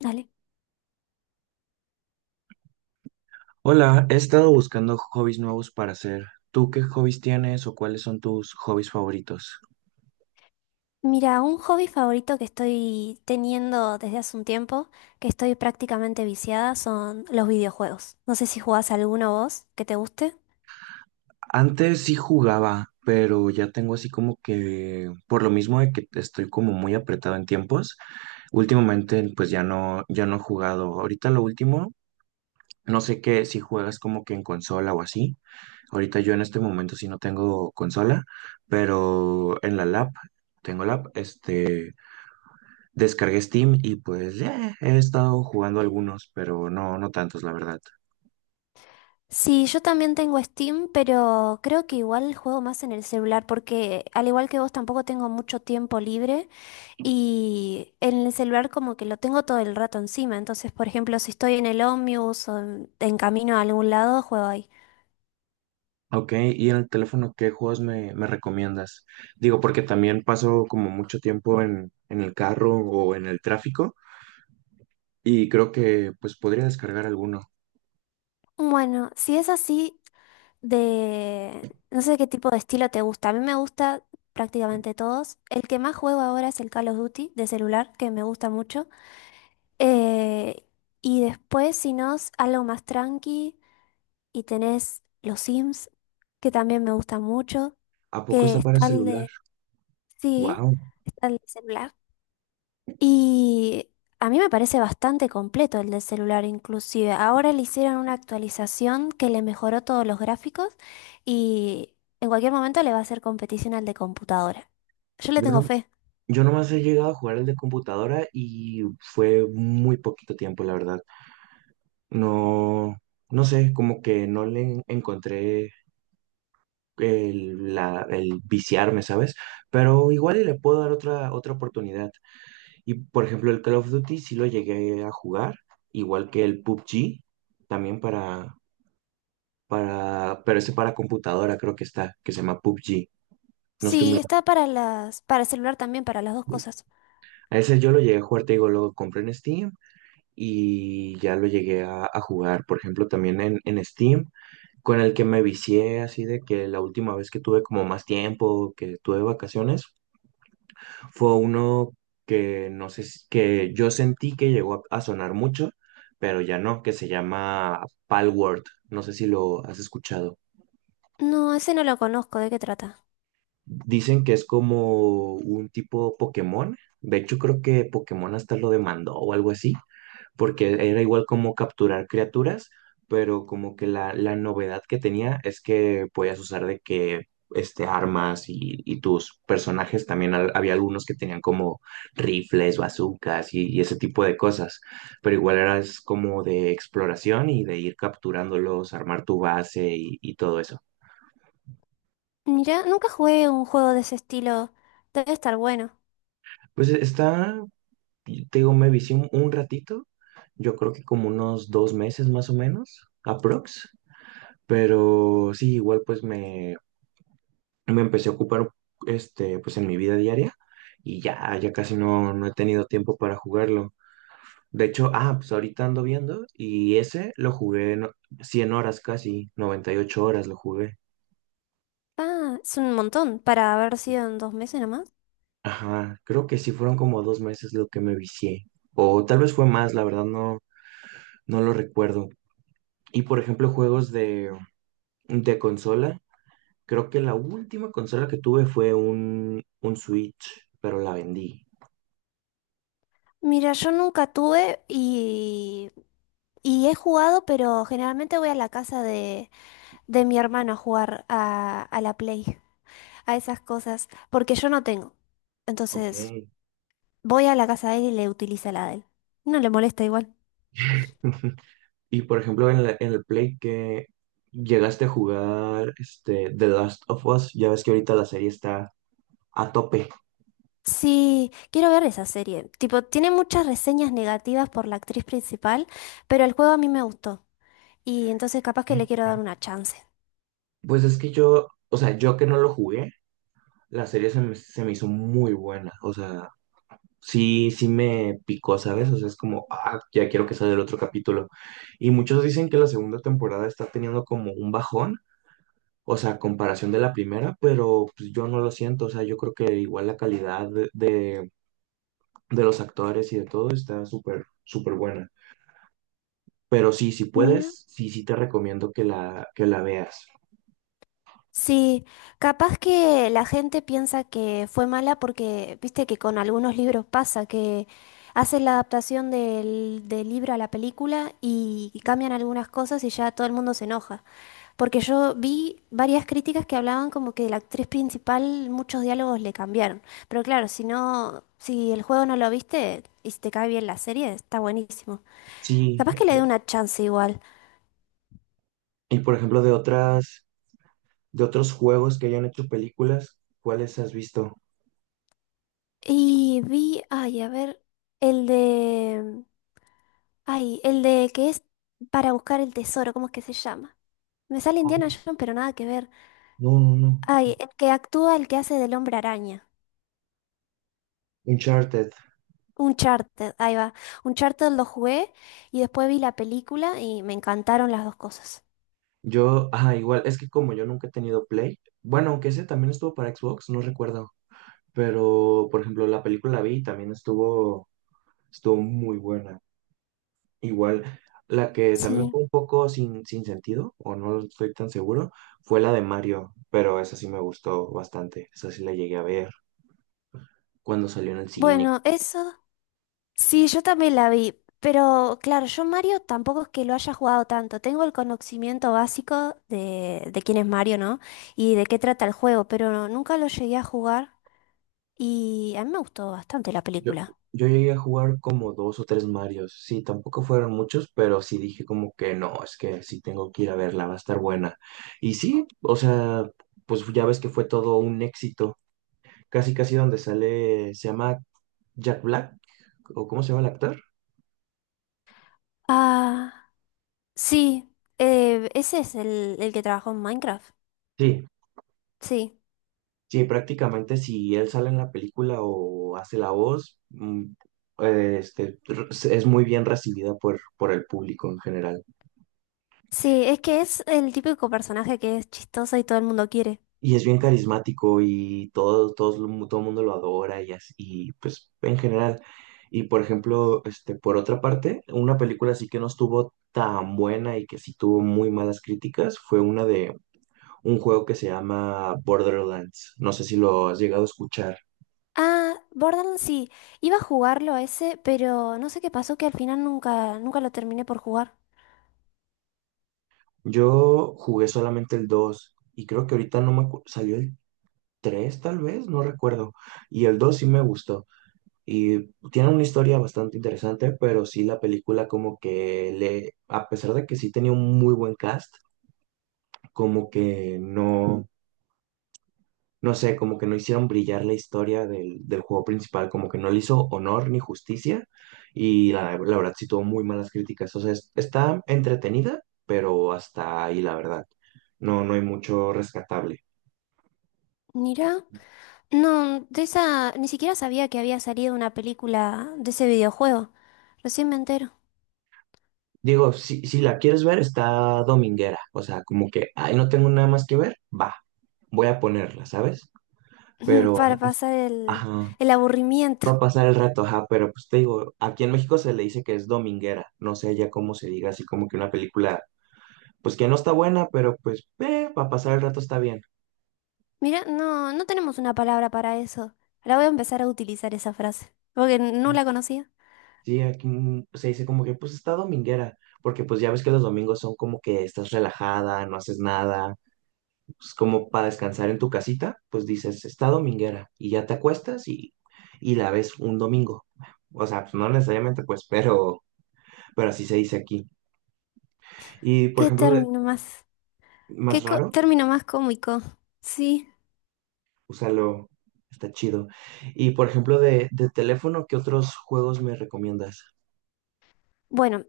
Dale. Hola, he estado buscando hobbies nuevos para hacer. ¿Tú qué hobbies tienes o cuáles son tus hobbies favoritos? Mira, un hobby favorito que estoy teniendo desde hace un tiempo, que estoy prácticamente viciada, son los videojuegos. No sé si jugás alguno vos que te guste. Antes sí jugaba, pero ya tengo así como que, por lo mismo de que estoy como muy apretado en tiempos, últimamente pues ya no, ya no he jugado. Ahorita lo último, no sé qué, si juegas como que en consola o así. Ahorita yo en este momento sí no tengo consola, pero en la lab, tengo lab, descargué Steam y pues ya he estado jugando algunos, pero no, no tantos, la verdad. Sí, yo también tengo Steam, pero creo que igual juego más en el celular porque al igual que vos tampoco tengo mucho tiempo libre y en el celular como que lo tengo todo el rato encima. Entonces, por ejemplo, si estoy en el Omnibus o en camino a algún lado, juego ahí. Ok, y en el teléfono, ¿qué juegos me recomiendas? Digo, porque también paso como mucho tiempo en el carro o en el tráfico y creo que pues podría descargar alguno. Bueno, si es así, de... No sé qué tipo de estilo te gusta. A mí me gusta prácticamente todos. El que más juego ahora es el Call of Duty de celular, que me gusta mucho. Eh, y después, si no, es algo más tranqui y tenés los Sims, que también me gusta mucho, ¿A poco que está para está el celular? de... Sí, Wow, está el de celular. Y a mí me parece bastante completo el del celular inclusive. Ahora le hicieron una actualización que le mejoró todos los gráficos y en cualquier momento le va a hacer competición al de computadora. Yo le yo no, tengo fe. yo nomás he llegado a jugar el de computadora y fue muy poquito tiempo, la verdad. No, no sé, como que no le encontré el, el viciarme, ¿sabes? Pero igual y le puedo dar otra, otra oportunidad. Y por ejemplo, el Call of Duty sí lo llegué a jugar, igual que el PUBG, también pero ese para computadora creo que está, que se llama PUBG. No estoy Sí, muy... está para las, para el celular también, para las dos cosas. A ese yo lo llegué a jugar, te digo, lo compré en Steam y ya lo llegué a jugar, por ejemplo, también en Steam, con el que me vicié así de que la última vez que tuve como más tiempo, que tuve vacaciones. Fue uno que no sé, que yo sentí que llegó a sonar mucho, pero ya no, que se llama Palworld. No sé si lo has escuchado. No, ese no lo conozco, ¿de qué trata? Dicen que es como un tipo Pokémon. De hecho, creo que Pokémon hasta lo demandó o algo así, porque era igual como capturar criaturas, pero como que la novedad que tenía es que podías usar de que este, armas y tus personajes también había algunos que tenían como rifles, bazucas y ese tipo de cosas, pero igual eras como de exploración y de ir capturándolos, armar tu base y todo eso. Mira, nunca jugué un juego de ese estilo. Debe estar bueno. Pues e, está, te digo, me vicié un ratito. Yo creo que como unos 2 meses más o menos, aprox. Pero sí, igual pues me empecé a ocupar este, pues en mi vida diaria y ya, ya casi no, no he tenido tiempo para jugarlo. De hecho, ah, pues ahorita ando viendo y ese lo jugué en 100 horas casi, 98 horas lo jugué. Ah, es un montón para haber sido en dos meses nomás. Ajá, creo que sí fueron como 2 meses lo que me vicié. O tal vez fue más, la verdad no, no lo recuerdo. Y por ejemplo, juegos de consola. Creo que la última consola que tuve fue un Switch, pero la vendí. Mira, yo nunca tuve y he jugado, pero generalmente voy a la casa de mi hermano a jugar a la Play, a esas cosas, porque yo no tengo. Ok. Entonces, voy a la casa de él y le utiliza la de él. No le molesta igual. Y por ejemplo, en en el Play que llegaste a jugar este, The Last of Us, ya ves que ahorita la serie está a tope. Sí, quiero ver esa serie. Tipo, tiene muchas reseñas negativas por la actriz principal, pero el juego a mí me gustó. Y entonces capaz que le quiero dar una chance. Pues es que yo, o sea, yo que no lo jugué, la serie se se me hizo muy buena. O sea, sí, sí me picó, ¿sabes? O sea, es como, ah, ya quiero que salga el otro capítulo. Y muchos dicen que la segunda temporada está teniendo como un bajón, o sea, a comparación de la primera, pero pues yo no lo siento. O sea, yo creo que igual la calidad de, de los actores y de todo está súper, súper buena. Pero sí, si Mira. puedes, sí, sí te recomiendo que la veas. Sí, capaz que la gente piensa que fue mala porque, viste que con algunos libros pasa, que hacen la adaptación del, del libro a la película y cambian algunas cosas y ya todo el mundo se enoja. Porque yo vi varias críticas que hablaban como que la actriz principal muchos diálogos le cambiaron. Pero claro, si no, si el juego no lo viste y si te cae bien la serie, está buenísimo. Sí, Capaz que le dé una chance igual. y por ejemplo, de otras, de otros juegos que hayan hecho películas, ¿cuáles has visto? Y vi, ay, a ver, el de... Ay, el de que es para buscar el tesoro, ¿cómo es que se llama? Me sale Oh, Indiana Jones, pero nada que ver. no, no, no. Ay, el que actúa, el que hace del hombre araña. Uncharted. Uncharted, ahí va. Uncharted lo jugué y después vi la película y me encantaron las dos cosas. Yo, ah, igual, es que como yo nunca he tenido Play, bueno, aunque ese también estuvo para Xbox, no recuerdo. Pero, por ejemplo, la película la vi y también estuvo, estuvo muy buena. Igual, la que también Sí. fue un poco sin, sin sentido, o no estoy tan seguro, fue la de Mario, pero esa sí me gustó bastante, esa sí la llegué a ver cuando salió en el cine. Bueno, eso. Sí, yo también la vi. Pero claro, yo Mario tampoco es que lo haya jugado tanto. Tengo el conocimiento básico de quién es Mario, ¿no? Y de qué trata el juego, pero nunca lo llegué a jugar. Y a mí me gustó bastante la Yo, película. yo llegué a jugar como dos o tres Marios, sí, tampoco fueron muchos, pero sí dije como que no, es que sí tengo que ir a verla, va a estar buena. Y sí, o sea, pues ya ves que fue todo un éxito, casi casi donde sale, se llama Jack Black, o cómo se llama el actor. Ah, sí, ese es el que trabajó en Minecraft. Sí, Sí, sí, prácticamente si él sale en la película o hace la voz, es muy bien recibida por el público en general. sí, es que es el típico personaje que es chistoso y todo el mundo quiere. Y es bien carismático y todo, todo el mundo lo adora y así, y, pues en general. Y por ejemplo, este, por otra parte, una película así que no estuvo tan buena y que sí tuvo muy malas críticas fue una de un juego que se llama Borderlands. No sé si lo has llegado a escuchar. Ah, Borderlands sí, iba a jugarlo a ese, pero no sé qué pasó que al final nunca, nunca lo terminé por jugar. Yo jugué solamente el 2 y creo que ahorita no me salió el 3 tal vez, no recuerdo. Y el 2 sí me gustó y tiene una historia bastante interesante, pero sí la película como que le, a pesar de que sí tenía un muy buen cast, como que no, no sé, como que no hicieron brillar la historia del, del juego principal, como que no le hizo honor ni justicia y la verdad sí tuvo muy malas críticas. O sea, está entretenida, pero hasta ahí la verdad. No, no hay mucho rescatable. Mira, no, de esa, ni siquiera sabía que había salido una película de ese videojuego. Recién me entero, Digo, si la quieres ver, está dominguera. O sea, como que, ay, no tengo nada más que ver, va, voy a ponerla, ¿sabes? Pero, para pasar ajá, el aburrimiento. va a pasar el rato, ajá, pero pues te digo, aquí en México se le dice que es dominguera. No sé ya cómo se diga, así como que una película pues que no está buena, pero pues para pasar el rato está bien. Mira, no, no tenemos una palabra para eso. La voy a empezar a utilizar esa frase, porque no la conocía. Sí, aquí mm, se dice como que pues está dominguera, porque pues ya ves que los domingos son como que estás relajada, no haces nada, pues como para descansar en tu casita, pues dices, está dominguera y ya te acuestas y la ves un domingo. O sea, pues no necesariamente pues, pero así se dice aquí. Y por ¿Qué ejemplo, de, término más? más ¿ raro, Término más cómico? Sí. úsalo, está chido. Y por ejemplo, de teléfono, ¿qué otros juegos me recomiendas? Bueno,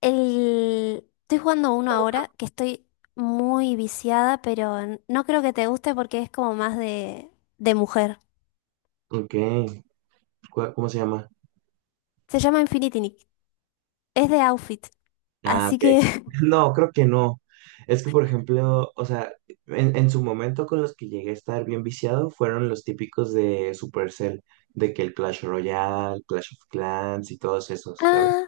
el... estoy jugando uno ahora que estoy muy viciada, pero no creo que te guste porque es como más de mujer. Ok. ¿Cuál- ¿Cómo se llama? Se llama Infinity Nick. Es de outfit, Ah, así ok. que... No, creo que no. Es que, por ejemplo, o sea, en su momento con los que llegué a estar bien viciado fueron los típicos de Supercell, de que el Clash Royale, Clash of Clans y todos esos, ¿sabes? Ah,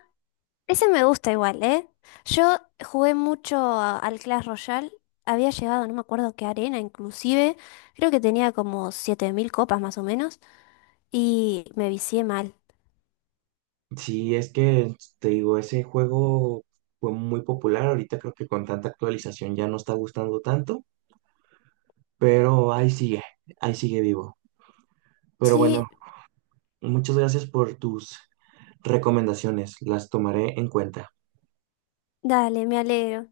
ese me gusta igual, ¿eh? Yo jugué mucho al Clash Royale. Había llegado, no me acuerdo qué arena, inclusive. Creo que tenía como 7000 copas más o menos. Y me vicié mal. Sí, es que te digo, ese juego fue muy popular. Ahorita creo que con tanta actualización ya no está gustando tanto, pero ahí sigue vivo. Pero bueno, Sí, muchas gracias por tus recomendaciones, las tomaré en cuenta. dale, me alegro.